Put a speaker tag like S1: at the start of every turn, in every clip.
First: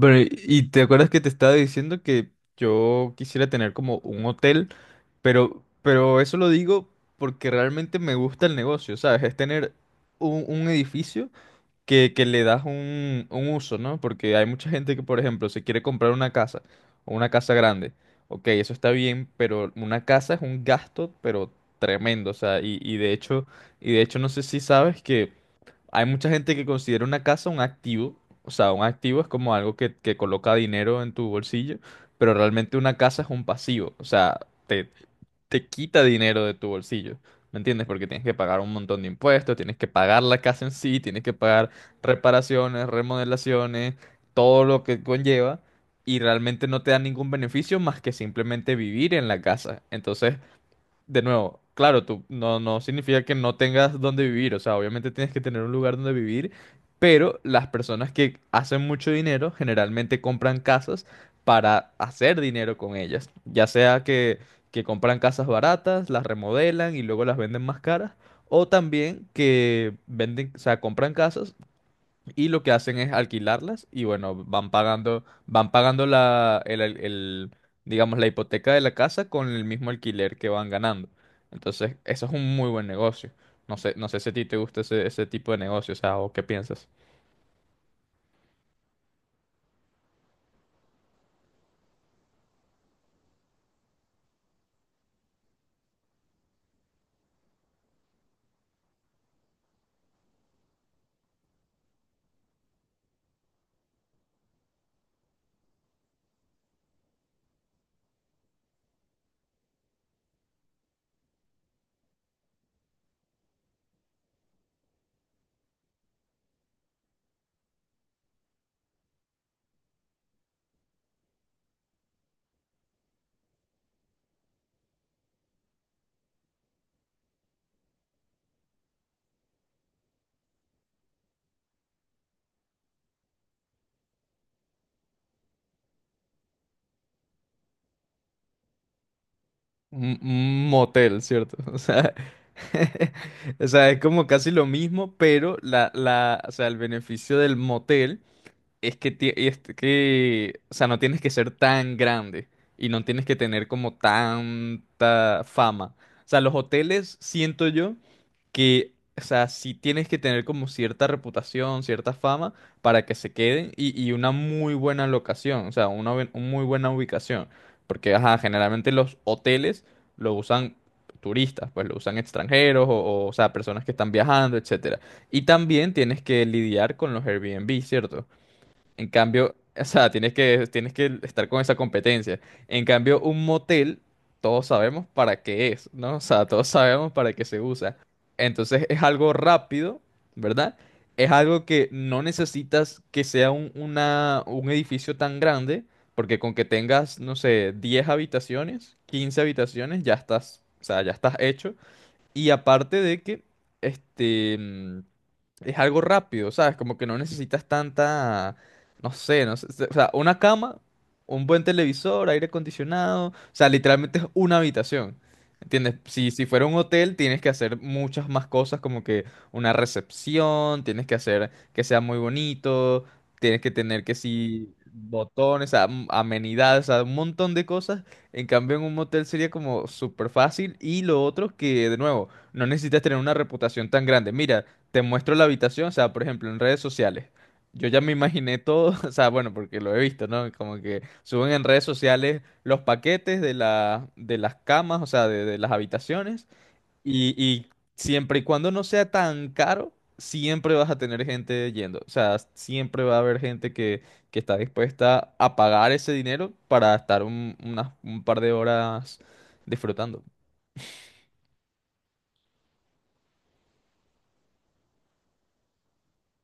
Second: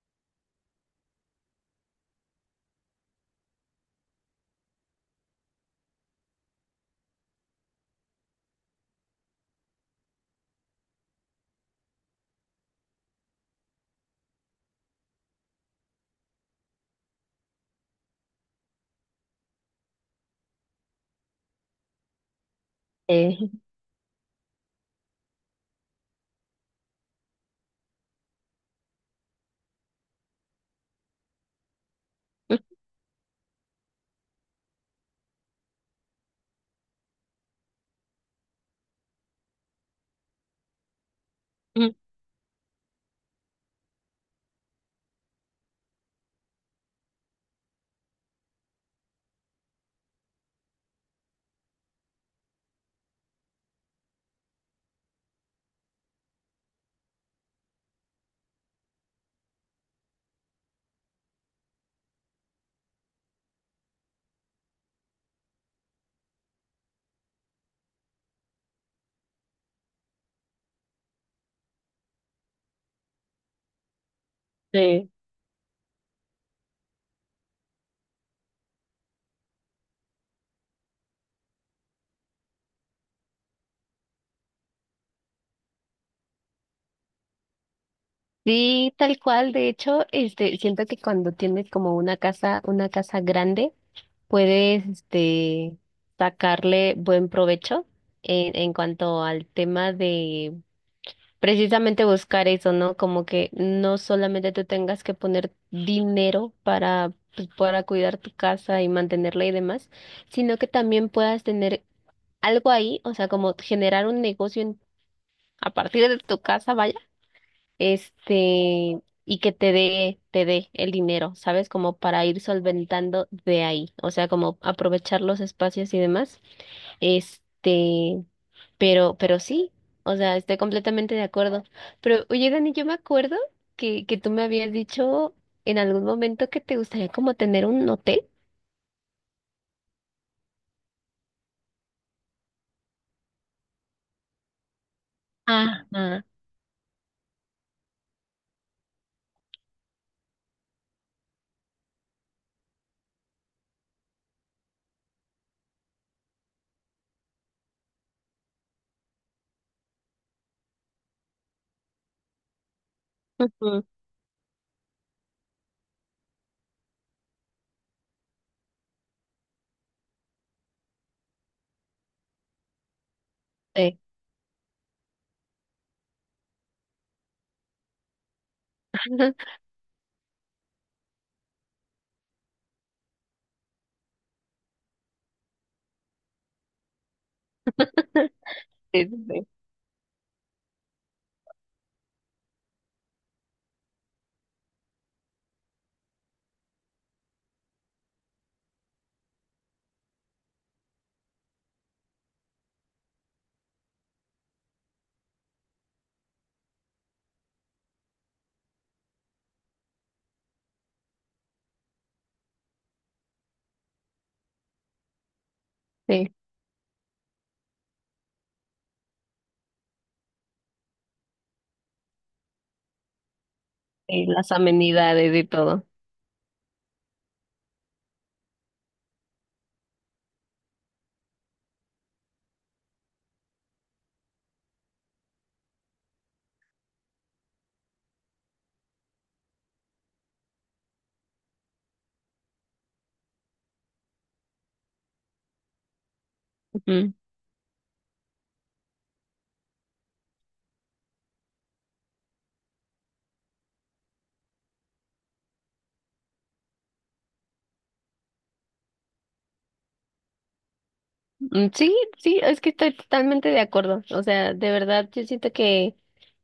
S1: Pero, y te acuerdas que te estaba diciendo que yo quisiera tener como un hotel, pero eso lo digo porque realmente me gusta el negocio, ¿sabes? Es tener un edificio que le das un uso, ¿no? Porque hay mucha gente que, por ejemplo, se quiere comprar una casa o una casa grande. Ok, eso está bien, pero una casa es un gasto, pero tremendo, o sea,
S2: Eh,
S1: y de hecho no sé si sabes que hay mucha gente que considera una casa un activo. O sea, un activo es como algo que coloca dinero en tu bolsillo, pero realmente una casa es un pasivo. O sea, te, te quita dinero de tu bolsillo. ¿Me entiendes? Porque tienes que pagar un montón de impuestos, tienes que pagar la casa en sí, tienes que pagar reparaciones, remodelaciones, todo lo que conlleva. Y realmente no te da ningún beneficio más que simplemente vivir en la casa. Entonces, de nuevo, claro, tú no significa que no tengas dónde vivir, o sea, obviamente tienes que tener un lugar donde vivir, pero las personas que hacen mucho dinero generalmente compran casas para hacer dinero con ellas, ya sea que compran casas baratas, las remodelan y luego las venden más caras, o también que venden, o sea, compran casas y lo que hacen es alquilarlas y bueno,
S2: sí.
S1: van pagando la, el, al- el, digamos, la hipoteca de la casa con el mismo alquiler que van ganando. Entonces, eso es un muy buen negocio. No sé si a ti te gusta ese tipo de negocio, o sea, o qué piensas.
S2: Sí, tal cual. De hecho, siento que cuando tienes como una casa grande, puedes, sacarle buen provecho en cuanto al tema de precisamente buscar eso, ¿no? Como que no solamente tú tengas que poner dinero para, pues, para cuidar tu casa y mantenerla y demás, sino que también puedas tener algo ahí, o sea, como generar un negocio a partir de tu casa, y que te dé el dinero, ¿sabes? Como para ir solventando de ahí, o sea, como aprovechar los espacios y demás. Este, pero sí, o sea, estoy completamente de acuerdo. Pero, oye, Dani, yo me acuerdo que tú me habías dicho en algún momento que te gustaría como tener un hotel.
S1: Un motel, ¿cierto? O sea, o sea, es como casi lo mismo, pero
S2: ah ah,
S1: o sea, el beneficio del motel es que, o sea, no tienes que ser tan grande y no tienes que tener como tanta fama. O sea, los hoteles, siento yo, que, o sea, sí tienes que tener como cierta reputación, cierta fama para que se queden
S2: Ujú.
S1: y una muy buena locación, o sea, una, una muy buena ubicación. Porque, ajá, generalmente los hoteles lo usan turistas, pues lo usan extranjeros o sea, personas que
S2: Sí.
S1: están viajando, etcétera. Y también tienes que lidiar con los Airbnb, ¿cierto? En cambio, o sea, tienes que estar con esa competencia. En cambio, un motel, todos sabemos para qué es, ¿no? O sea, todos sabemos para qué se usa. Entonces es
S2: Sí,
S1: algo
S2: sí,
S1: rápido, ¿verdad? Es algo que no necesitas que sea un edificio tan grande, porque con que tengas, no sé, 10 habitaciones, 15 habitaciones, ya estás, o sea, ya estás hecho. Y aparte de que, este, mm, es algo rápido, ¿sabes? Como que no necesitas tanta, no sé, o sea, una cama, un buen televisor, aire acondicionado, o sea, literalmente es una habitación. ¿Entiendes?
S2: sí,
S1: Si fuera un hotel, tienes que hacer muchas más cosas, como que una recepción, tienes que hacer que sea muy bonito, tienes que tener que
S2: sí, las
S1: sí,
S2: amenidades y
S1: botones,
S2: todo.
S1: amenidades, o sea, un montón de cosas. En cambio, en un motel sería como súper fácil. Y lo otro que, de nuevo, no necesitas tener una reputación tan grande. Mira, te muestro la habitación, o sea, por ejemplo, en redes sociales. Yo ya me imaginé todo, o sea, bueno, porque lo he visto, ¿no? Como que suben en redes sociales los paquetes de la, de las camas, o sea, de las habitaciones. Y siempre y cuando no sea tan caro, siempre vas a tener gente yendo. O sea, siempre va a haber gente que está dispuesta a pagar ese dinero para estar un par de horas disfrutando.
S2: Mm, sí, sí, es que estoy totalmente de acuerdo. O sea, de verdad, yo siento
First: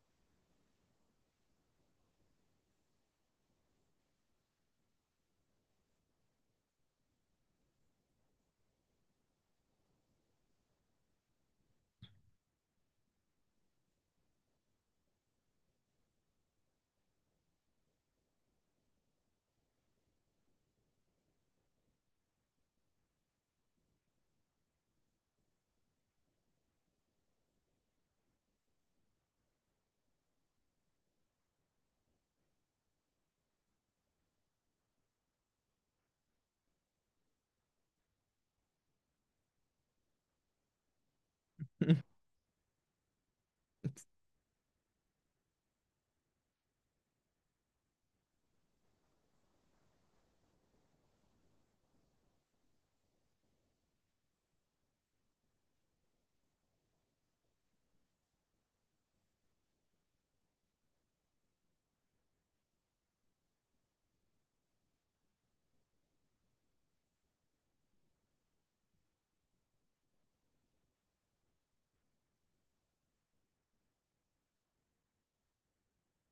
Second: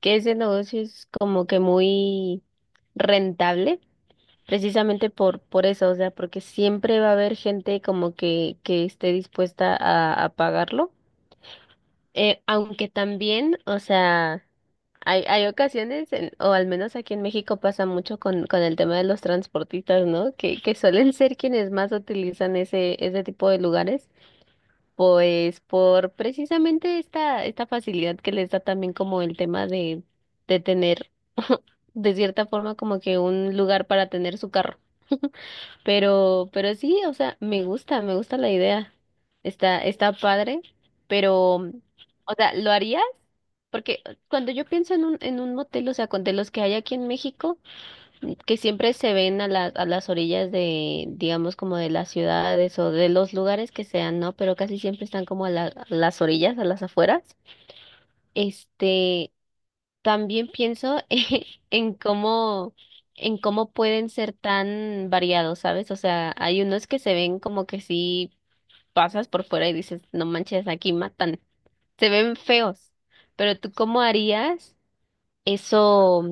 S2: que ese negocio es como que muy rentable, precisamente por eso, o sea, porque siempre va a haber gente como que esté dispuesta a pagarlo. Aunque también, o sea, hay ocasiones, o al menos aquí en México pasa mucho con el tema de los transportistas, ¿no? Que suelen ser quienes más utilizan ese tipo de lugares pues por precisamente esta facilidad que les da también como el tema de tener de cierta forma como que un lugar para tener su carro. Pero sí, o sea, me gusta la idea. Está padre, pero, o sea, ¿lo harías? Porque cuando yo pienso en un motel, o sea, con de los que hay aquí en México, que siempre se ven a a las orillas de, digamos, como de las ciudades o de los lugares que sean, ¿no? Pero casi siempre están como a las orillas, a las afueras. Este, También pienso en cómo, en cómo pueden ser tan variados, ¿sabes? O sea, hay unos que se ven como que si pasas por fuera y dices, no manches, aquí matan. Se ven feos. Pero tú, ¿cómo harías eso,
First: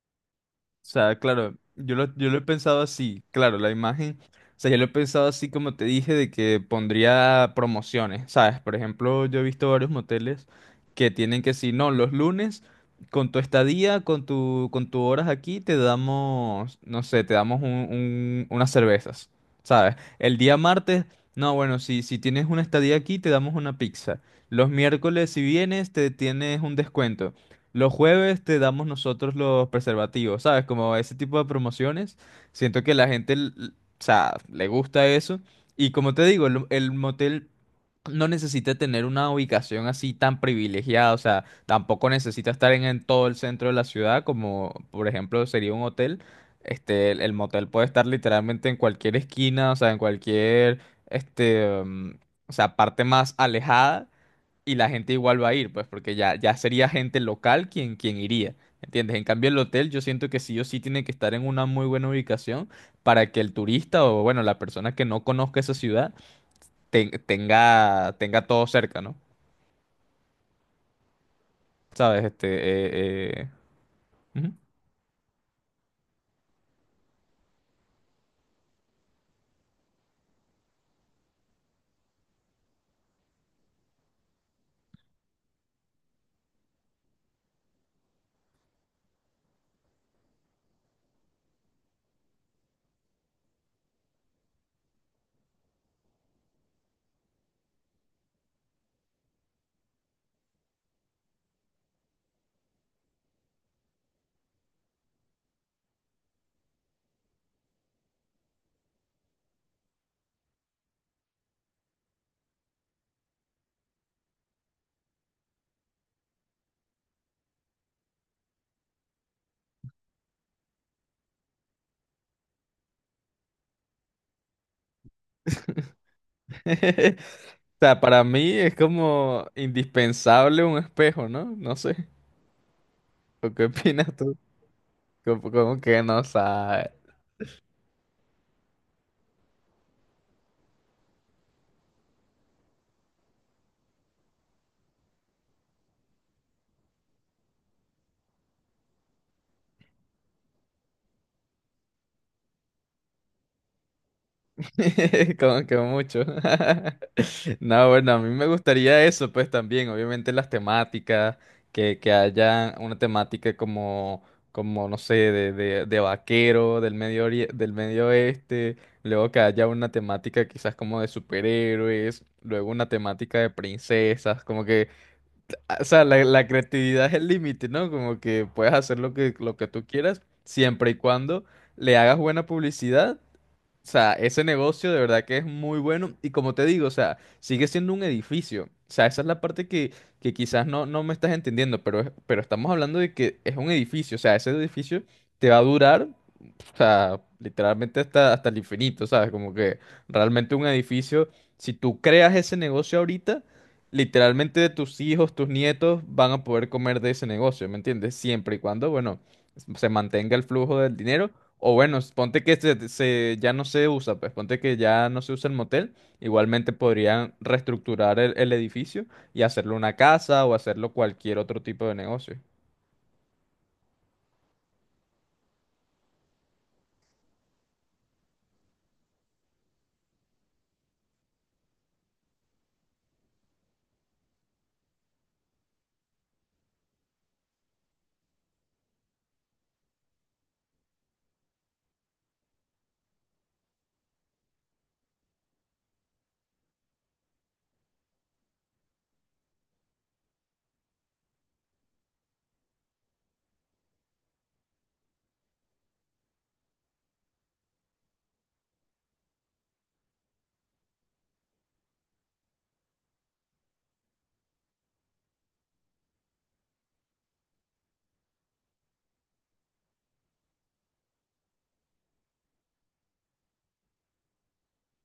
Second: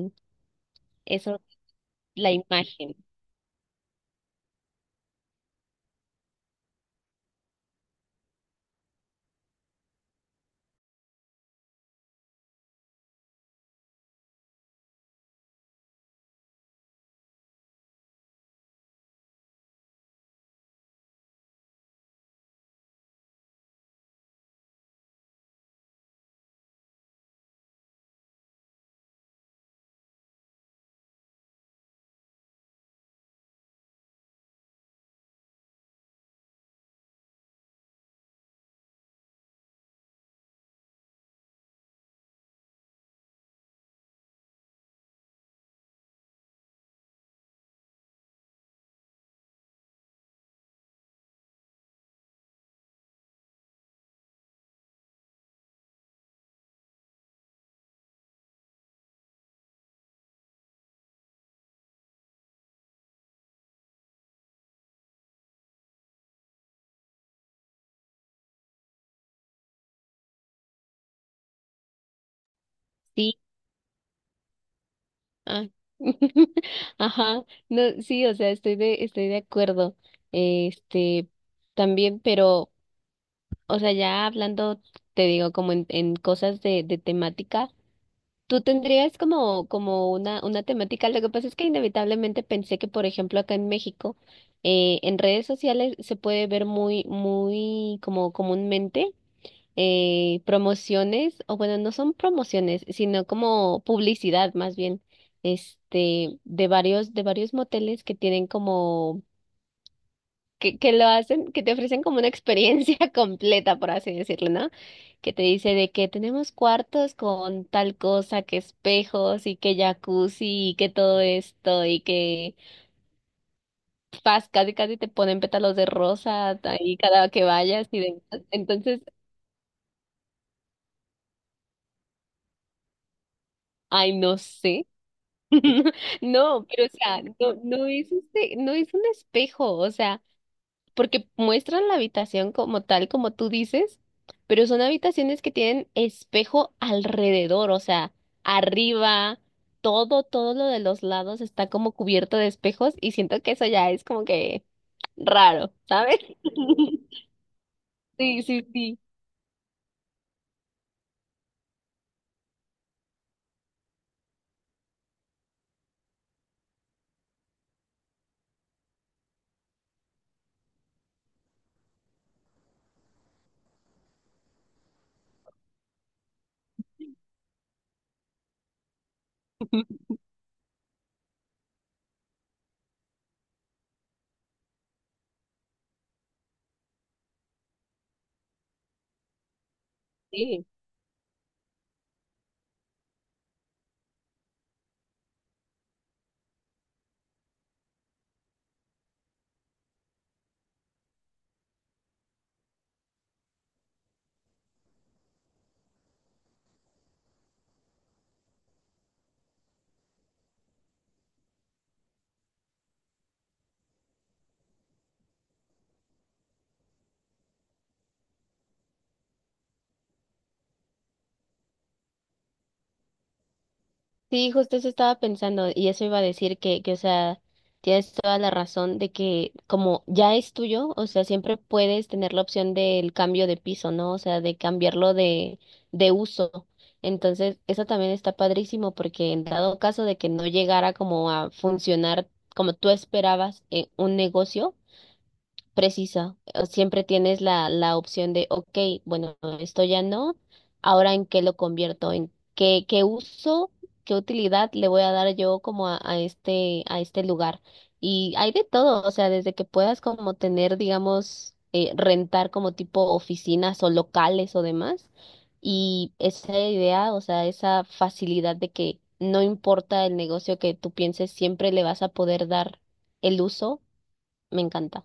S1: O sea,
S2: eso,
S1: claro, yo lo, yo
S2: la
S1: lo he pensado
S2: imagen?
S1: así, claro, la imagen, o sea, yo lo he pensado así como te dije, de que pondría promociones, ¿sabes? Por ejemplo, yo he visto varios moteles que tienen que si no, los lunes, con tu estadía, con tu, con tus horas aquí, te damos, no sé, te damos unas cervezas, ¿sabes? El día martes, no, bueno, si tienes una estadía aquí, te damos una pizza. Los miércoles, si vienes, te tienes un descuento. Los jueves te damos nosotros los preservativos, ¿sabes? Como ese tipo de promociones. Siento que la gente, o sea, le gusta eso. Y como te digo, el motel no necesita tener una ubicación así tan privilegiada, o sea, tampoco necesita estar en todo el centro de la ciudad, como por ejemplo sería un hotel. Este, el motel puede estar literalmente en cualquier esquina, o sea, en cualquier, este, mm, o sea, parte más alejada y la gente igual va a ir, pues, porque ya sería gente local quien, quien iría, ¿entiendes? En cambio, el hotel yo siento que sí o sí tiene que estar en una muy buena ubicación para que el turista o, bueno, la persona que no conozca esa ciudad tenga todo cerca, ¿no? ¿Sabes?
S2: Sí.
S1: Ujú.
S2: Ah, ajá, no, sí, o sea, estoy de acuerdo. Este, También, pero, o sea, ya hablando, te digo, como en cosas de temática, tú tendrías como, como una temática. Lo que pasa es que inevitablemente pensé que, por ejemplo, acá en México, en redes sociales se puede ver muy como comúnmente promociones, o bueno, no son promociones, sino como publicidad más bien, de varios moteles que tienen como, que lo hacen, que te ofrecen como una experiencia completa, por así decirlo, ¿no? Que te dice de que tenemos cuartos con tal cosa, que espejos y que jacuzzi y que todo esto y que pas, casi casi te ponen pétalos de rosa ahí cada que
S1: O
S2: vayas
S1: sea,
S2: y
S1: para
S2: demás.
S1: mí es
S2: Entonces,
S1: como indispensable un espejo, ¿no? No sé. ¿O qué opinas
S2: ay,
S1: tú?
S2: no sé.
S1: Como, como que no
S2: No, pero
S1: sabes.
S2: o sea, no es no es un espejo, o sea, porque muestran la habitación como tal, como tú dices, pero son habitaciones que tienen espejo alrededor, o sea, arriba, todo lo de los lados está como cubierto de espejos y siento que eso ya es como que
S1: Como
S2: raro,
S1: que
S2: ¿sabes?
S1: mucho. No, bueno, a mí
S2: Sí,
S1: me
S2: sí, sí.
S1: gustaría eso, pues también, obviamente las temáticas, que haya una temática como, como no sé, de vaquero del Medio Oeste, luego que haya una temática quizás como de superhéroes, luego una temática de princesas, como que, o sea, la creatividad es el límite, ¿no? Como que puedes hacer lo que tú quieras, siempre y cuando le hagas buena publicidad. O sea, ese negocio de verdad que es muy bueno y como te digo, o sea, sigue siendo un edificio. O sea, esa es la parte que
S2: Sí.
S1: quizás no me estás entendiendo, pero, es- pero estamos hablando de que es un edificio. O sea, ese edificio te va a durar, o sea, literalmente hasta el infinito, ¿sabes? Como que realmente un edificio, si tú creas ese negocio ahorita, literalmente tus hijos, tus nietos van a poder comer de ese negocio, ¿me entiendes? Siempre y cuando, bueno, se mantenga el flujo del dinero o bueno, ponte que ya no se usa, pues ponte que ya no se usa el motel, igualmente podrían reestructurar el edificio y hacerlo una casa o hacerlo cualquier otro tipo de negocio.
S2: Sí, justo eso estaba pensando y eso iba a decir o sea, tienes toda la razón de que como ya es tuyo, o sea, siempre puedes tener la opción del cambio de piso, ¿no? O sea, de cambiarlo de uso. Entonces, eso también está padrísimo porque en dado caso de que no llegara como a funcionar como tú esperabas en un negocio, precisa. O siempre tienes la opción de, ok, bueno, esto ya no, ahora en qué lo convierto, en qué, qué uso, qué utilidad le voy a dar yo como a este lugar. Y hay de todo, o sea, desde que puedas como tener, digamos, rentar como tipo oficinas o locales o demás. Y esa idea, o sea, esa facilidad de que no importa el negocio que tú pienses, siempre le vas a poder dar el uso, me encanta.